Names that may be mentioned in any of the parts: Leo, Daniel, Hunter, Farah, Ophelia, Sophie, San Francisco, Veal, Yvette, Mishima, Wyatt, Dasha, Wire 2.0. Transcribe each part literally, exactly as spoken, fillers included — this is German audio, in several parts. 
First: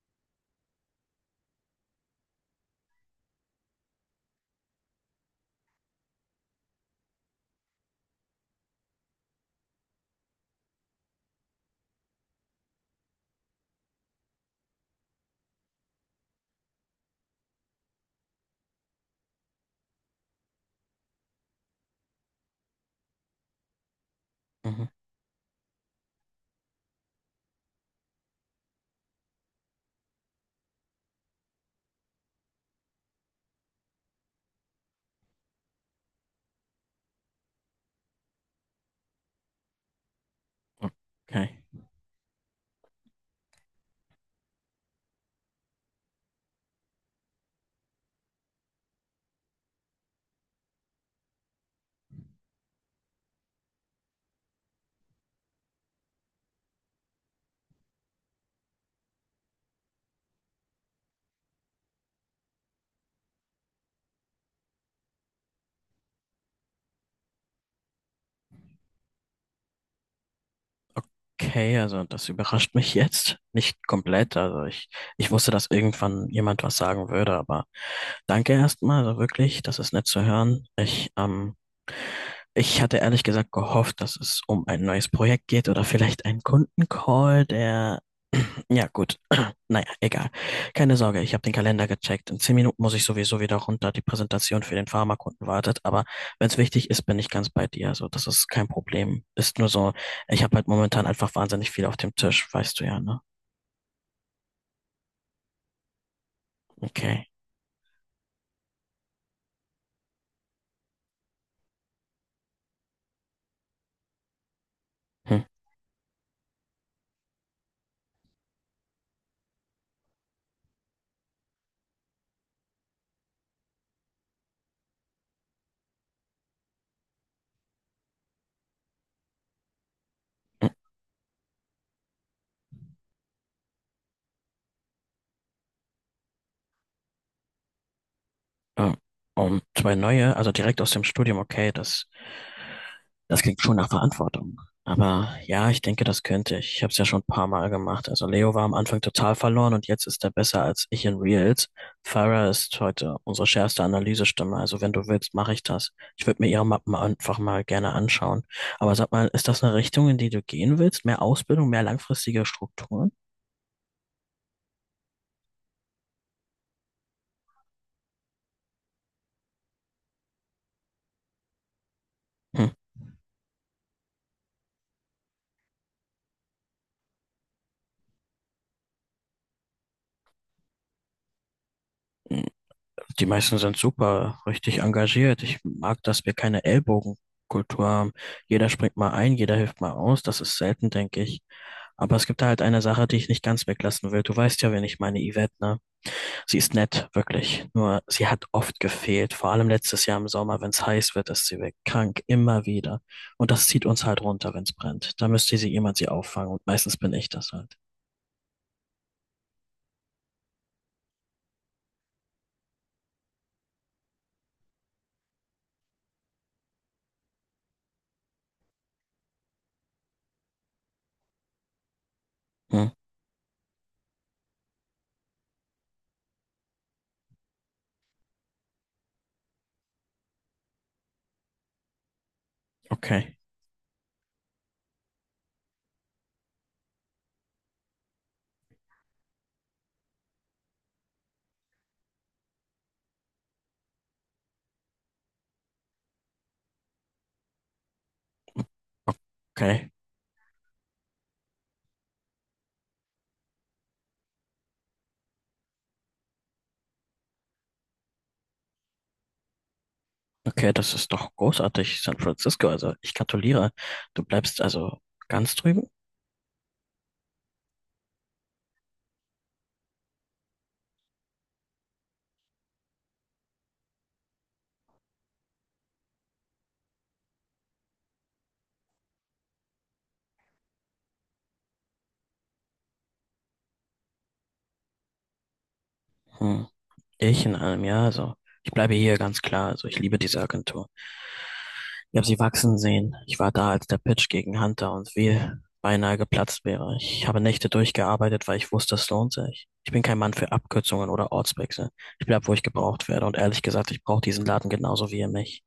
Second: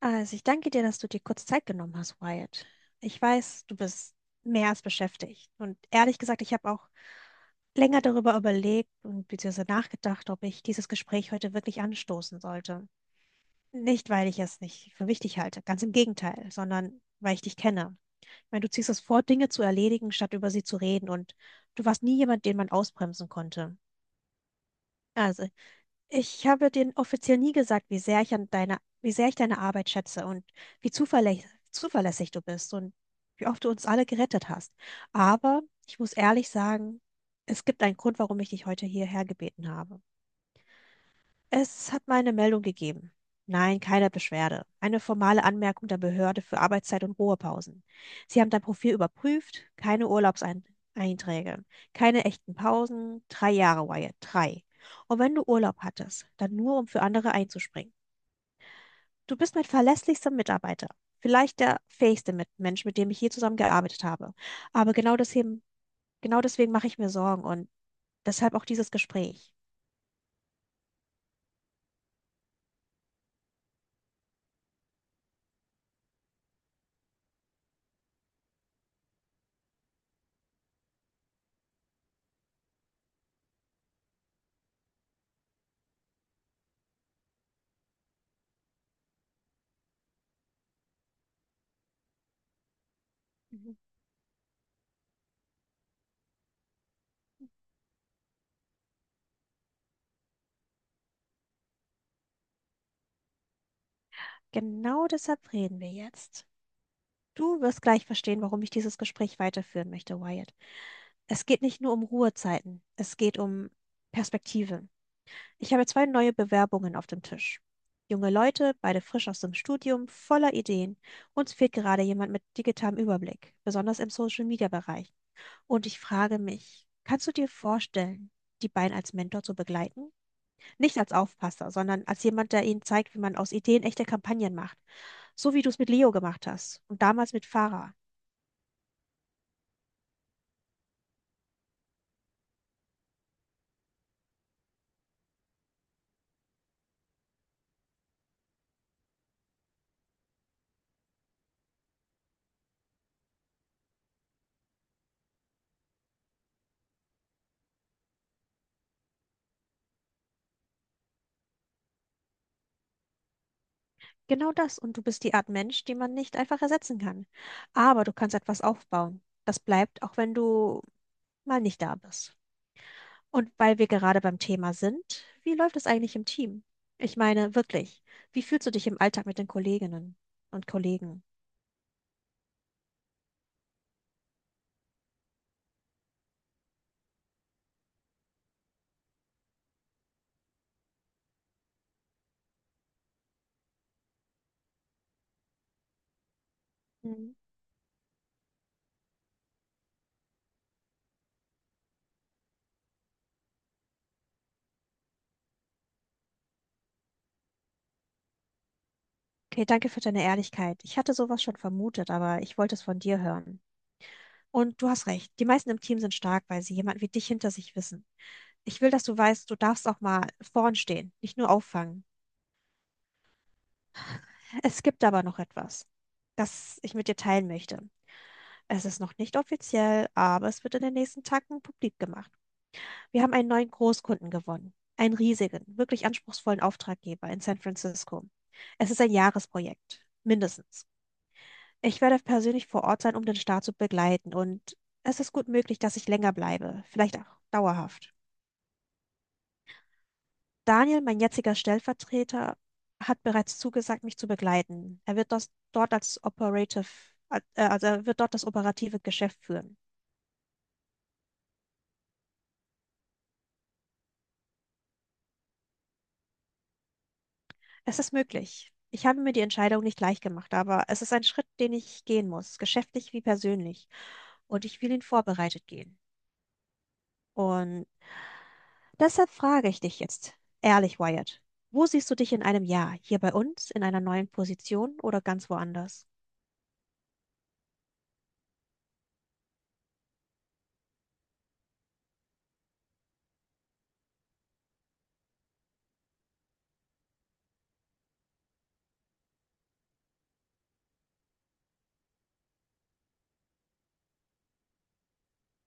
Also, ich danke dir, dass du dir kurz Zeit genommen hast, Wyatt. Ich weiß, du bist mehr als beschäftigt. Und ehrlich gesagt, ich habe auch länger darüber überlegt und beziehungsweise nachgedacht, ob ich dieses Gespräch heute wirklich anstoßen sollte. Nicht, weil ich es nicht für wichtig halte, ganz im Gegenteil, sondern weil ich dich kenne. Ich meine, du ziehst es vor, Dinge zu erledigen, statt über sie zu reden. Und du warst nie jemand, den man ausbremsen konnte. Mhm. Also, ich habe dir offiziell nie gesagt, wie sehr ich an deiner, wie sehr ich deine Arbeit schätze und wie zuverlä zuverlässig du bist und wie oft du uns alle gerettet hast. Aber ich muss ehrlich sagen, es gibt einen Grund, warum ich dich heute hierher gebeten habe. Okay. Es hat mal eine Meldung gegeben. Nein, keine Beschwerde. Eine formale Anmerkung der Behörde für Arbeitszeit und Ruhepausen. Sie haben dein Profil überprüft, keine Urlaubseinträge, keine echten Pausen, drei Jahre, Wyatt, drei. Und wenn du Urlaub hattest, dann nur, um für andere einzuspringen. Du bist mein verlässlichster Mitarbeiter. Vielleicht der fähigste Mit- Mensch, mit dem ich hier zusammengearbeitet habe. Aber genau deswegen, genau deswegen mache ich mir Sorgen und deshalb auch dieses Gespräch. Okay, also das überrascht mich jetzt nicht komplett. Also ich, ich wusste, dass irgendwann jemand was sagen würde, aber danke erstmal, also wirklich, das ist nett zu hören. Ich, ähm, ich hatte ehrlich gesagt gehofft, dass es um ein neues Projekt geht oder vielleicht einen Kundencall, der, ja gut, naja, egal. Keine Sorge, ich habe den Kalender gecheckt. In zehn Minuten muss ich sowieso wieder Mhm. runter. Die Präsentation für den Pharmakunden wartet, aber wenn es wichtig ist, bin ich ganz bei dir. Also das ist kein Problem. Ist nur so, ich habe halt momentan einfach wahnsinnig viel auf dem Tisch, weißt du ja, ne? Genau deshalb reden wir jetzt. Okay. Du wirst gleich verstehen, warum ich dieses Gespräch weiterführen möchte, Wyatt. Es geht nicht nur um Ruhezeiten, es geht um Perspektive. Hm, Ich habe zwei neue Bewerbungen auf dem Tisch. Junge Leute, beide frisch aus dem Studium, voller Ideen. Uns fehlt gerade jemand mit digitalem Überblick, besonders im Social-Media-Bereich. Und ich frage mich, kannst du dir vorstellen, die beiden als Mentor zu begleiten? hm, Nicht als Aufpasser, sondern als jemand, der ihnen zeigt, wie man aus Ideen echte Kampagnen macht. So wie du es mit Leo gemacht hast und damals mit Farah. ähm, um zwei neue, also direkt aus dem Studium, okay, das Das klingt schon nach Verantwortung. Aber ja, ich denke, das könnte ich. Ich habe es ja schon ein paar Mal gemacht. Also Leo war am Anfang total verloren und jetzt ist er besser als ich in Reels. Farah ist heute unsere schärfste Analysestimme. Also wenn du willst, mache ich das. Ich würde mir ihre Mappen einfach mal gerne anschauen. Aber sag mal, ist das eine Richtung, in die du gehen willst? Mehr Ausbildung, mehr langfristige Strukturen? Genau das. Und du bist die Art Mensch, die man nicht einfach ersetzen kann. Aber du kannst etwas aufbauen. Das bleibt, auch wenn du mal nicht da bist. Hm. Und weil wir gerade beim Thema sind, wie läuft es eigentlich im Team? Ich meine, wirklich, wie fühlst du dich im Alltag mit den Kolleginnen und Kollegen? Die meisten sind super, richtig engagiert. Ich mag, dass wir keine Ellbogenkultur haben. Jeder springt mal ein, jeder hilft mal aus. Das ist selten, denke ich. Aber es gibt da halt eine Sache, die ich nicht ganz weglassen will. Du weißt ja, wen ich meine, Yvette, ne? Sie ist nett, Mhm. wirklich. Nur sie hat oft gefehlt. Vor allem letztes Jahr im Sommer, wenn es heiß wird, ist sie weg. Krank, immer wieder. Und das zieht uns halt runter, wenn es brennt. Da müsste sie jemand sie auffangen. Und meistens bin ich das halt. Okay, danke für deine Ehrlichkeit. Ich hatte sowas schon vermutet, aber ich wollte es von dir hören. Und du hast recht, die meisten im Team sind stark, weil sie jemanden wie dich hinter sich wissen. Ich will, dass du weißt, du darfst auch mal vorn stehen, nicht nur auffangen. Hm, Es gibt aber noch etwas, das ich mit dir teilen möchte. Es ist noch nicht offiziell, aber es wird in den nächsten Tagen publik gemacht. Wir haben okay, einen neuen Großkunden gewonnen. Einen riesigen, wirklich anspruchsvollen Auftraggeber in San Francisco. Es ist ein Jahresprojekt, mindestens. Ich werde persönlich vor Ort sein, um den Start zu begleiten und es ist gut möglich, dass ich länger bleibe, vielleicht auch dauerhaft. okay. Daniel, mein jetziger Stellvertreter, hat bereits zugesagt, mich zu begleiten. Er wird das dort als Operative, äh, Also er wird dort das operative Geschäft führen. Okay, das ist doch großartig, San Francisco. Also ich gratuliere. Du bleibst also ganz drüben? Es ist möglich. Ich habe mir die Entscheidung nicht leicht gemacht, aber es ist ein Schritt, den ich gehen muss, geschäftlich wie persönlich. Und ich will ihn vorbereitet gehen. Und deshalb frage ich dich jetzt, ehrlich, Wyatt, wo siehst du dich in einem Jahr? Hier bei uns, in einer neuen Position oder ganz woanders? Hm, ich in einem Jahr, also ich bleibe hier ganz klar. Also ich liebe diese Agentur. Ich habe sie wachsen sehen. Ich war da, als der Pitch gegen Hunter und Veal beinahe geplatzt wäre. Ich habe Nächte durchgearbeitet, weil ich wusste, es lohnt sich. Ich bin kein Mann für Abkürzungen oder Ortswechsel. Ich bleib, wo ich gebraucht werde. Und ehrlich gesagt, ich brauche diesen Laden genauso wie ihr mich.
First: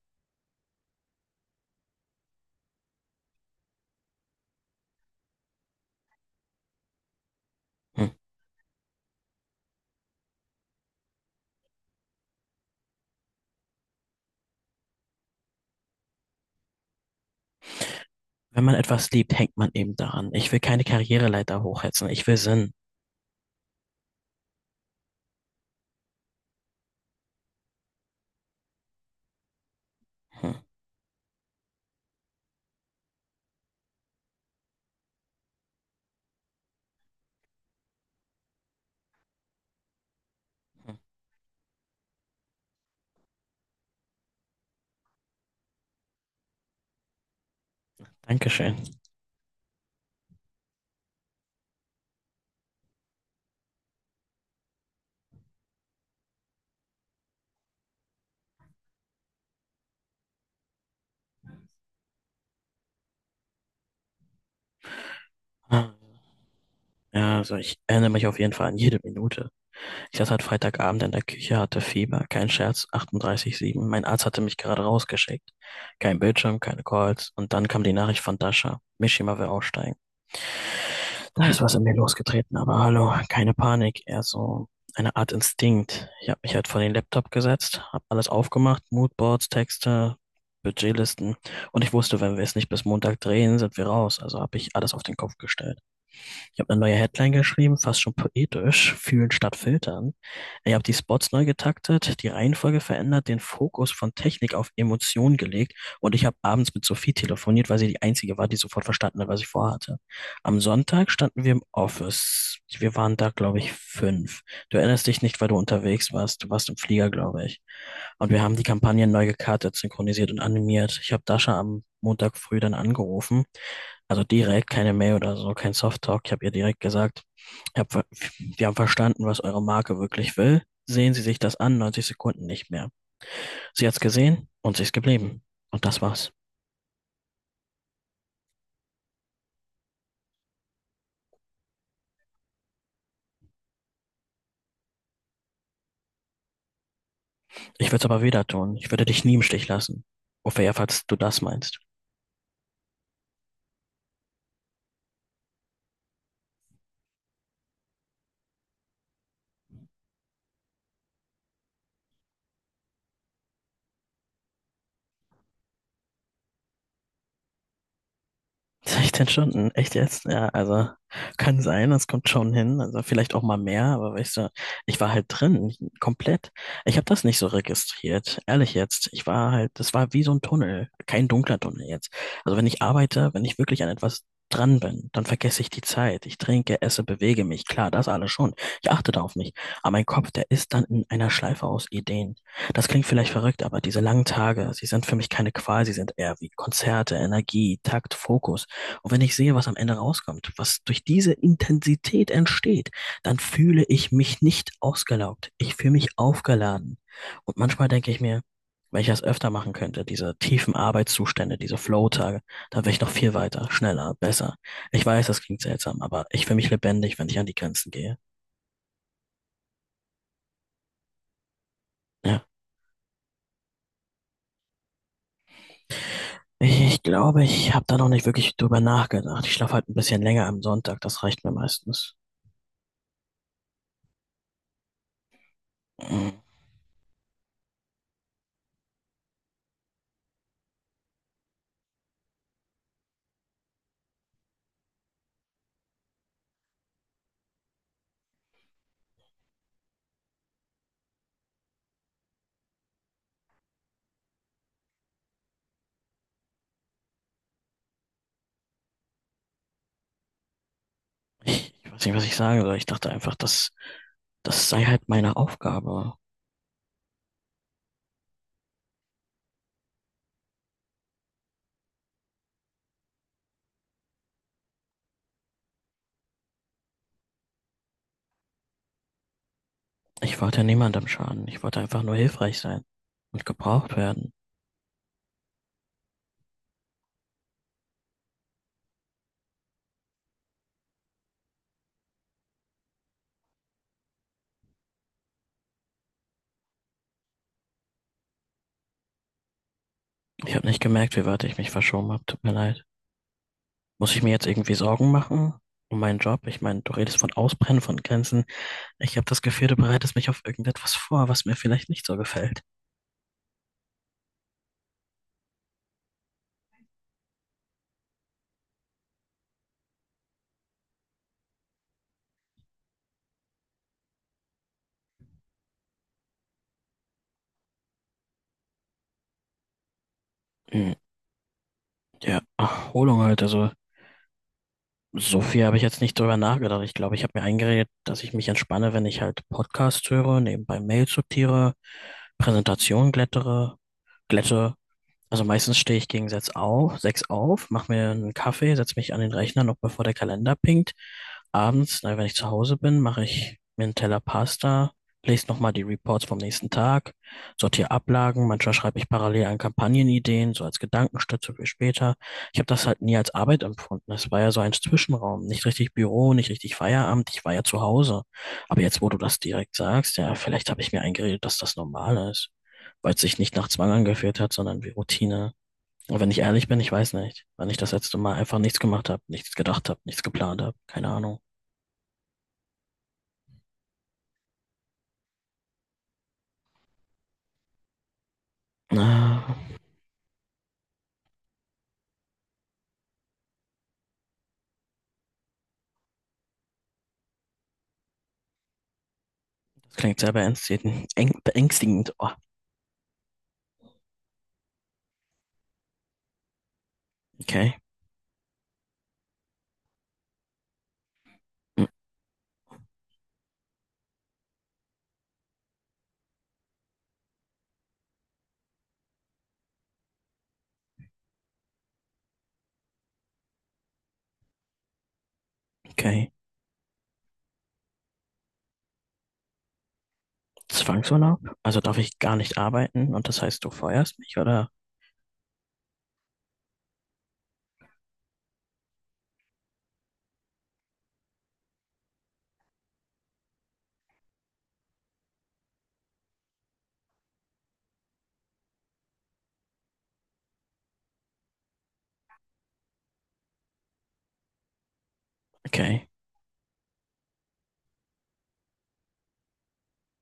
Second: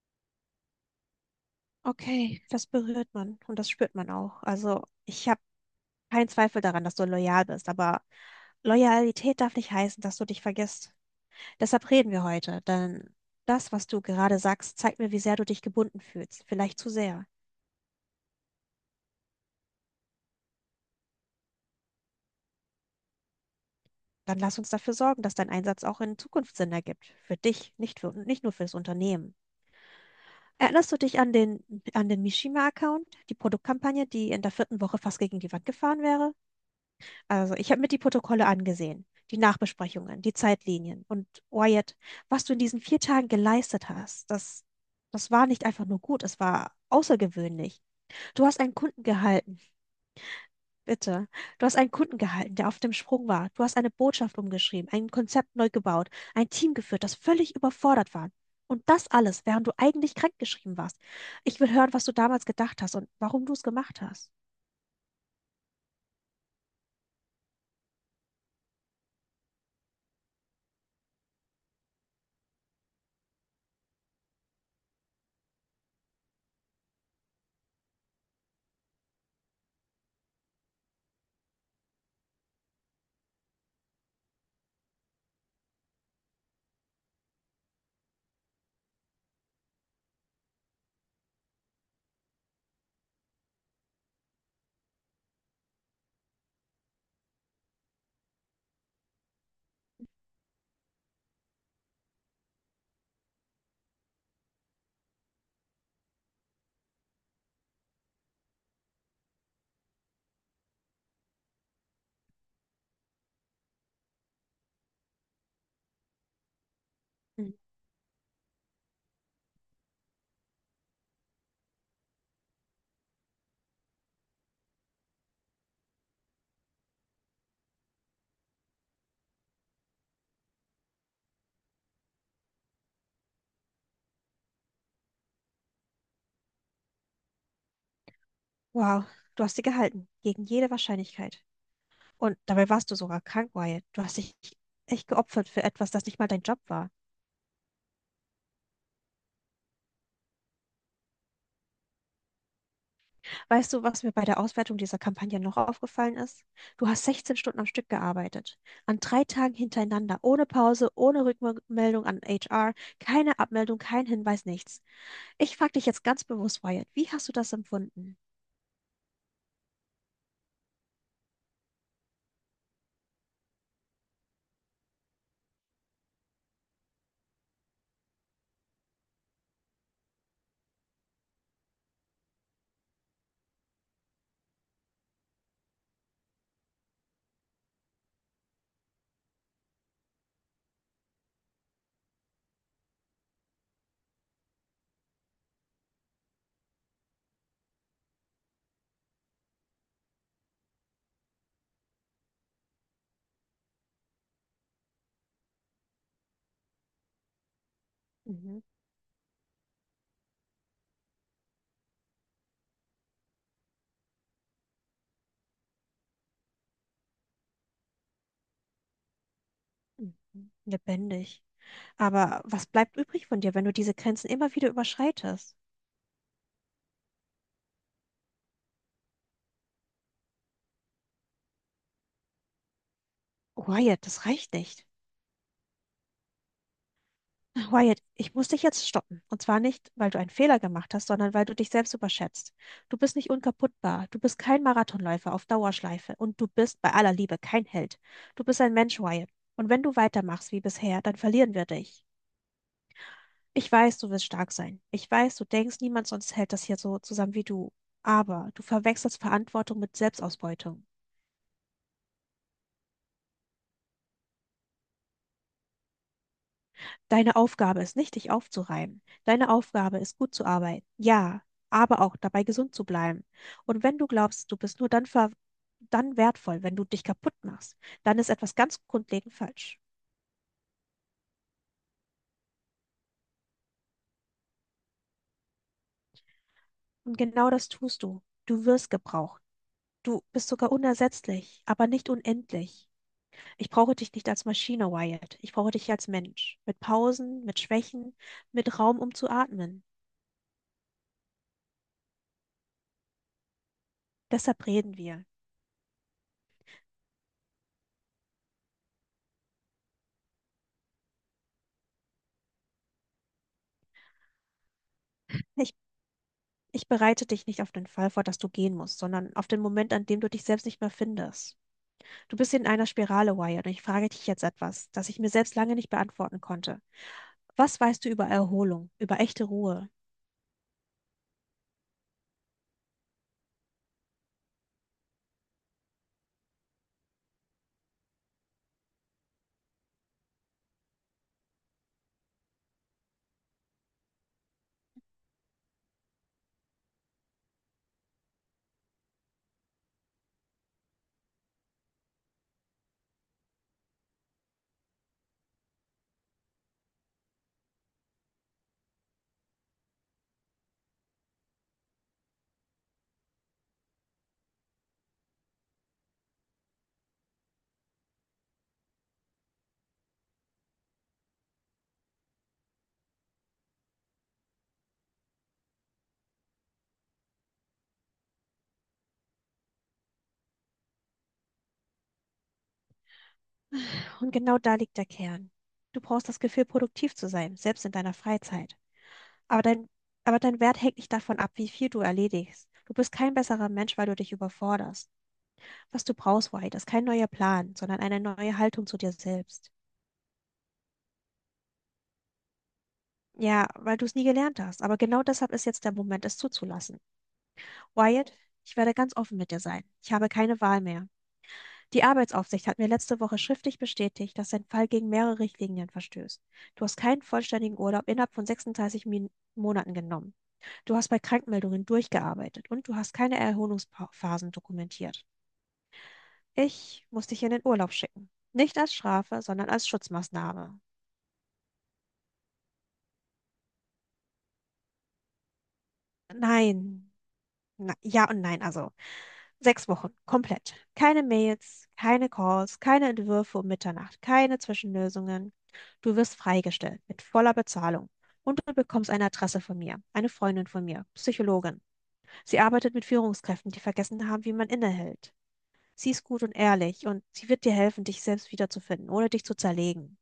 Okay, das berührt man und das spürt man auch. Also, ich habe keinen Zweifel daran, dass du loyal bist, aber Hm. Loyalität darf nicht heißen, dass du dich vergisst. Deshalb reden wir heute, denn das, was du gerade sagst, zeigt mir, wie sehr du dich gebunden fühlst. Vielleicht zu sehr. Wenn man etwas liebt, hängt man eben daran. Ich will keine Karriereleiter hochhetzen. Ich will Sinn. Dann lass uns dafür sorgen, dass dein Einsatz auch in Zukunft Sinn ergibt. Für dich, nicht für, nicht nur für das Unternehmen. Hm. Erinnerst du dich an den, an den Mishima-Account, die Produktkampagne, die in der vierten Woche fast gegen die Wand gefahren wäre? Also, ich habe mir die Protokolle angesehen, die Nachbesprechungen, die Zeitlinien und Wyatt, was du in diesen vier Tagen geleistet hast, das, das war nicht einfach nur gut, es war außergewöhnlich. Du hast einen Dankeschön. Kunden gehalten, bitte. Du hast einen Kunden gehalten, der auf dem Sprung war. Du hast eine Botschaft umgeschrieben, ein Konzept neu gebaut, ein Team geführt, das völlig überfordert war. Und das alles, während du eigentlich krankgeschrieben warst. Ich will hören, was du damals gedacht hast und warum du es gemacht hast. Ah, Ja, also ich erinnere mich auf jeden Fall an jede Minute. Ich saß halt Freitagabend in der Küche, hatte Fieber, kein Scherz, achtunddreißig Komma sieben. Mein Arzt hatte mich gerade rausgeschickt. Kein Bildschirm, keine Calls. Und dann kam die Nachricht von Dasha. Mishima will aussteigen. Da ist was in mir losgetreten, aber hallo, keine Panik, eher so eine Art Instinkt. Ich habe mich halt vor den Laptop gesetzt, habe alles aufgemacht, Moodboards, Texte, Budgetlisten. Und ich wusste, wenn wir es nicht bis Montag drehen, sind wir raus. Also habe ich alles auf den Kopf gestellt. Ich habe eine neue Headline geschrieben, fast schon poetisch, fühlen statt filtern. Ich habe die Spots neu getaktet, die Reihenfolge verändert, den Fokus von Technik auf Emotionen gelegt und ich habe abends mit Sophie telefoniert, weil sie die Einzige war, die sofort verstanden hat, was ich vorhatte. Am Sonntag standen wir im Office. Wir waren da, glaube ich, fünf. Du erinnerst dich nicht, weil du unterwegs warst. Du warst im Flieger, glaube Mhm. ich. Und wir haben die Kampagne neu gekartet, synchronisiert und animiert. Ich habe Dasha am Montag früh dann angerufen, also direkt keine Mail oder so, kein Softtalk. Ich habe ihr direkt gesagt, ich hab, ver- wir haben verstanden, was eure Marke wirklich will. Sehen Sie sich das an, neunzig Sekunden nicht mehr. Sie hat's gesehen und sie ist geblieben. Und das war's. Wow, du hast sie gehalten, gegen jede Wahrscheinlichkeit. Und dabei warst du sogar krank, Wyatt. Du hast dich echt geopfert für etwas, das nicht mal dein Job war. Ich würde es aber wieder tun. Ich würde dich nie im Stich lassen. Ophelia, falls du das meinst. Weißt du, was mir bei der Auswertung dieser Kampagne noch aufgefallen ist? Du hast sechzehn Stunden am Stück gearbeitet. An drei Tagen hintereinander, ohne Pause, ohne Rückmeldung an H R, keine Abmeldung, kein Hinweis, nichts. Ich frage dich jetzt ganz bewusst, Wyatt, wie hast du das empfunden? sechzehn Stunden, echt jetzt? Ja, also kann sein, das kommt schon hin. Also vielleicht auch mal mehr, aber weißt du, ich war halt drin, komplett. Ich habe das nicht so registriert, ehrlich jetzt. Ich war halt, das war wie so ein Tunnel, kein dunkler Tunnel jetzt. Also wenn ich arbeite, wenn ich wirklich an etwas dran bin, dann vergesse ich die Zeit. Ich trinke, esse, bewege mich. Klar, das alles schon. Ich achte da auf mich. Aber mein Kopf, der ist dann in einer Schleife aus Ideen. Das klingt vielleicht verrückt, aber diese langen Tage, sie sind für mich keine Qual, sie sind eher wie Konzerte, Energie, Takt, Fokus. Und wenn ich sehe, was am Ende rauskommt, was durch diese Intensität entsteht, dann fühle ich mich nicht ausgelaugt. Ich fühle mich aufgeladen. Und manchmal denke ich mir, Mhm. wenn ich das öfter machen könnte, diese tiefen Arbeitszustände, diese Flow-Tage, dann wäre ich noch viel weiter, schneller, besser. Ich weiß, das klingt seltsam, aber ich fühle mich lebendig, wenn ich an die Grenzen gehe. mhm, Lebendig. Aber Ja. was bleibt übrig von dir, wenn du diese Grenzen immer wieder überschreitest? Ich, ich glaube, ich habe da noch nicht wirklich drüber nachgedacht. Ich schlafe halt ein bisschen länger am Sonntag, das reicht mir meistens. Wyatt, das reicht nicht. Wyatt, ich muss dich jetzt stoppen. Und zwar nicht, weil du einen Fehler gemacht hast, sondern weil du dich selbst überschätzt. Du bist nicht unkaputtbar. Du bist kein Marathonläufer auf Dauerschleife. Und du bist bei aller Liebe kein Held. Du bist ein Mensch, Wyatt. Und wenn du weitermachst wie bisher, dann verlieren wir dich. Ich weiß, du wirst stark sein. Ich weiß, du denkst, niemand sonst hält das hier so zusammen wie du. Aber du verwechselst Verantwortung mit Selbstausbeutung. Ich, ich weiß nicht, was ich sagen soll. Ich dachte einfach, dass das sei halt meine Aufgabe. Deine Aufgabe ist nicht, dich aufzureiben. Deine Aufgabe ist, gut zu arbeiten. Ja, aber auch dabei gesund zu bleiben. Und wenn du glaubst, du bist nur dann, ver dann wertvoll, wenn du dich kaputt machst, dann ist etwas ganz grundlegend falsch. Ich wollte niemandem schaden. Ich wollte einfach nur hilfreich sein und gebraucht werden. Und genau das tust du. Du wirst gebraucht. Du bist sogar unersetzlich, aber nicht unendlich. Ich brauche dich nicht als Maschine, Wyatt. Ich brauche dich als Mensch. Mit Pausen, mit Schwächen, mit Raum, um zu atmen. Ich habe nicht gemerkt, wie weit ich mich verschoben habe. Tut mir leid. Muss ich mir jetzt Deshalb irgendwie reden Sorgen wir. machen um meinen Job? Ich meine, du redest von Ausbrennen, von Grenzen. Ich habe das Gefühl, du bereitest mich auf irgendetwas vor, was mir vielleicht nicht so gefällt. Ich bereite dich nicht auf den Fall vor, dass du gehen musst, sondern auf den Moment, an dem du dich selbst nicht mehr findest. Du bist in einer Spirale, Wyatt, und ich frage dich jetzt etwas, das ich mir selbst lange nicht beantworten konnte. Was weißt du über Erholung, über echte Ruhe? Hm, Ja, Erholung halt. Also, so viel habe ich jetzt nicht drüber nachgedacht. Ich glaube, ich habe mir eingeredet, dass ich mich entspanne, wenn ich halt Podcasts höre, nebenbei Mails sortiere, Präsentationen glättere, glätte. Also meistens stehe ich gegen sechs auf, sechs auf, mache mir einen Kaffee, setze mich an den Rechner, noch bevor der Kalender pinkt. Abends, na, wenn ich zu Hause bin, mache ich mir einen Teller Pasta, lese nochmal die Reports vom nächsten Tag, sortiere Ablagen, manchmal schreibe ich parallel an Kampagnenideen, so als Gedankenstütze für später. Ich habe das halt nie als Arbeit empfunden. Es war ja so ein Zwischenraum, nicht richtig Büro, nicht richtig Feierabend, ich war ja zu Hause. Aber jetzt, wo du das direkt sagst, ja, vielleicht habe ich mir eingeredet, dass das normal ist, weil es sich nicht nach Zwang angefühlt hat, sondern wie Routine. Und wenn ich ehrlich bin, ich weiß nicht, wann ich das letzte Mal einfach nichts gemacht habe, nichts gedacht habe, nichts geplant habe, keine Ahnung. Und genau da liegt der Kern. Du brauchst das Gefühl, produktiv zu sein, selbst in deiner Freizeit. Ah, Aber dein, aber dein Wert hängt nicht davon ab, wie viel du erledigst. Du bist kein besserer Mensch, weil du dich überforderst. Was du brauchst, Wyatt, ist kein neuer Plan, sondern eine neue Haltung zu dir selbst. Das klingt sehr beängstigend. Eng- Beängstigend. Oh, Ja, weil du es nie gelernt hast. Aber genau deshalb ist jetzt der Moment, es zuzulassen. okay. Wyatt, ich werde ganz offen mit dir sein. Ich habe keine Wahl mehr. Hm, Die Arbeitsaufsicht hat mir letzte Woche schriftlich bestätigt, dass dein Fall gegen mehrere Richtlinien verstößt. Du hast keinen vollständigen Urlaub innerhalb von sechsunddreißig Min Monaten genommen. Du hast bei Krankmeldungen durchgearbeitet und du hast keine Erholungsphasen dokumentiert. okay. Ich muss dich in den Urlaub schicken. Nicht als Strafe, sondern als Schutzmaßnahme. Zwangsurlaub? Also darf ich gar nicht arbeiten und das heißt, du feuerst mich, oder? Nein. Na, ja und nein, also. Sechs Wochen, komplett. Keine Mails, keine Calls, keine Entwürfe um Mitternacht, keine Zwischenlösungen. Du wirst freigestellt mit voller Bezahlung. Und du bekommst eine Adresse von mir, eine Freundin von mir, Psychologin. Sie arbeitet mit Führungskräften, die vergessen haben, wie man innehält. Okay. Sie ist gut und ehrlich und sie wird dir helfen, dich selbst wiederzufinden, ohne dich zu zerlegen.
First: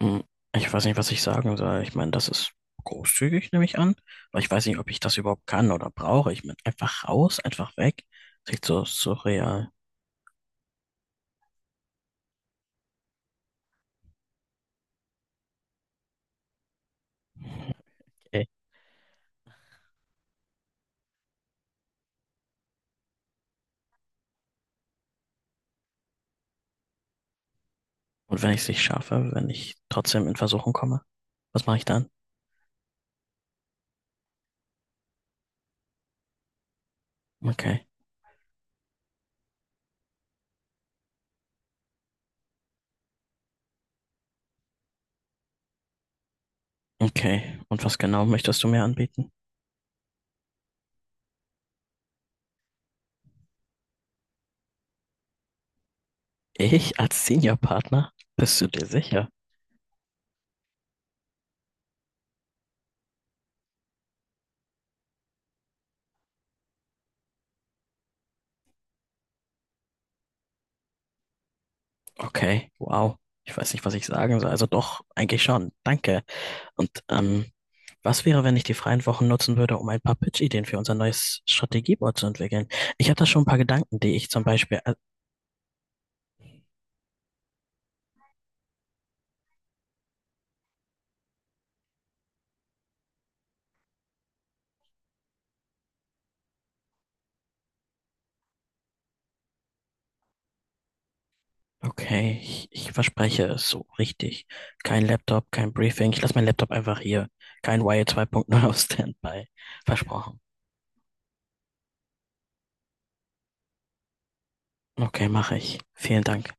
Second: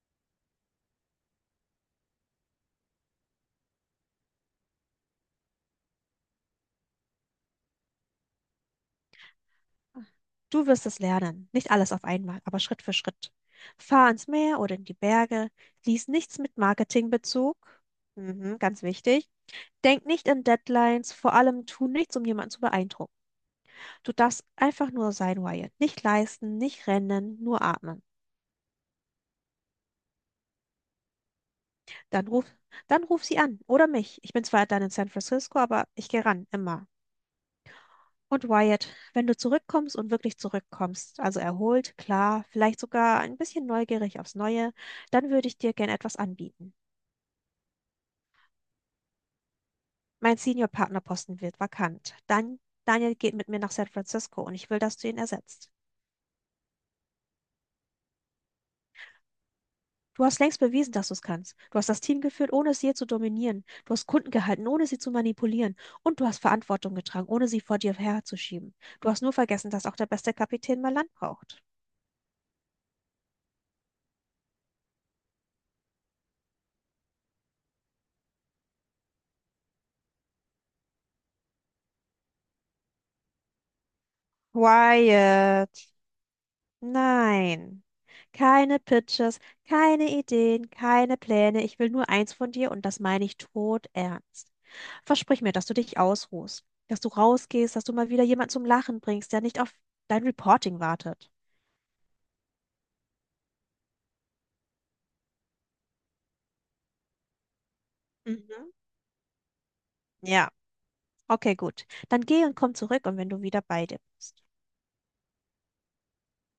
Hm, ich weiß nicht, was ich sagen soll. Ich meine, das ist großzügig, nehme ich an. Aber ich weiß nicht, ob ich das überhaupt kann oder brauche. Ich meine, einfach raus, einfach weg. Klingt so surreal. Du wirst es lernen, nicht alles auf einmal, aber Schritt für Schritt. Fahr ans Meer oder in die Berge, lies nichts mit Marketingbezug, mhm, ganz wichtig, denk nicht in Deadlines, vor allem tu nichts, um jemanden zu beeindrucken. Du darfst einfach nur sein, Wyatt. Nicht leisten, nicht rennen, nur atmen. Und wenn ich es nicht schaffe, wenn ich trotzdem in Versuchung komme, was mache ich dann? Dann ruf, Dann ruf sie an oder mich. Ich bin zwar dann in San Francisco, aber ich gehe ran, immer. Okay. Und Wyatt, wenn du zurückkommst und wirklich zurückkommst, also erholt, klar, vielleicht sogar ein bisschen neugierig aufs Neue, dann würde ich dir gern etwas anbieten. Okay. Und was genau möchtest du mir anbieten? Mein Senior-Partnerposten wird vakant. Dann Daniel geht mit mir nach San Francisco und ich will, dass du ihn ersetzt. Ich als Seniorpartner? Bist du dir sicher? Du hast längst bewiesen, dass du es kannst. Du hast das Team geführt, ohne es je zu dominieren. Du hast Kunden gehalten, ohne sie zu manipulieren. Und du hast Verantwortung getragen, ohne sie vor dir herzuschieben. Du hast nur vergessen, dass auch der beste Kapitän mal Land braucht. Okay. Wow. Ich weiß nicht, was ich sagen soll. Also doch, eigentlich schon. Danke. Und ähm, was wäre, wenn ich die freien Wochen nutzen würde, um ein paar Pitch-Ideen für unser neues Strategieboard zu entwickeln? Ich habe da schon ein paar Gedanken, die ich zum Beispiel, Wyatt. Nein. Keine Pitches, keine Ideen, keine Pläne. Ich will nur eins von dir und das meine ich todernst. Versprich mir, dass du dich ausruhst, dass du rausgehst, dass du mal wieder jemanden zum Lachen bringst, der nicht auf dein Reporting wartet. okay, ich, ich verspreche es so richtig. Kein Laptop, kein Briefing. Ich lasse meinen Laptop einfach hier. Kein Wire zwei Punkt null Mhm. auf Standby. Versprochen. Ja. Okay, gut. Dann geh und komm zurück und wenn du wieder bei dir bist. Okay, mache ich. Vielen Dank.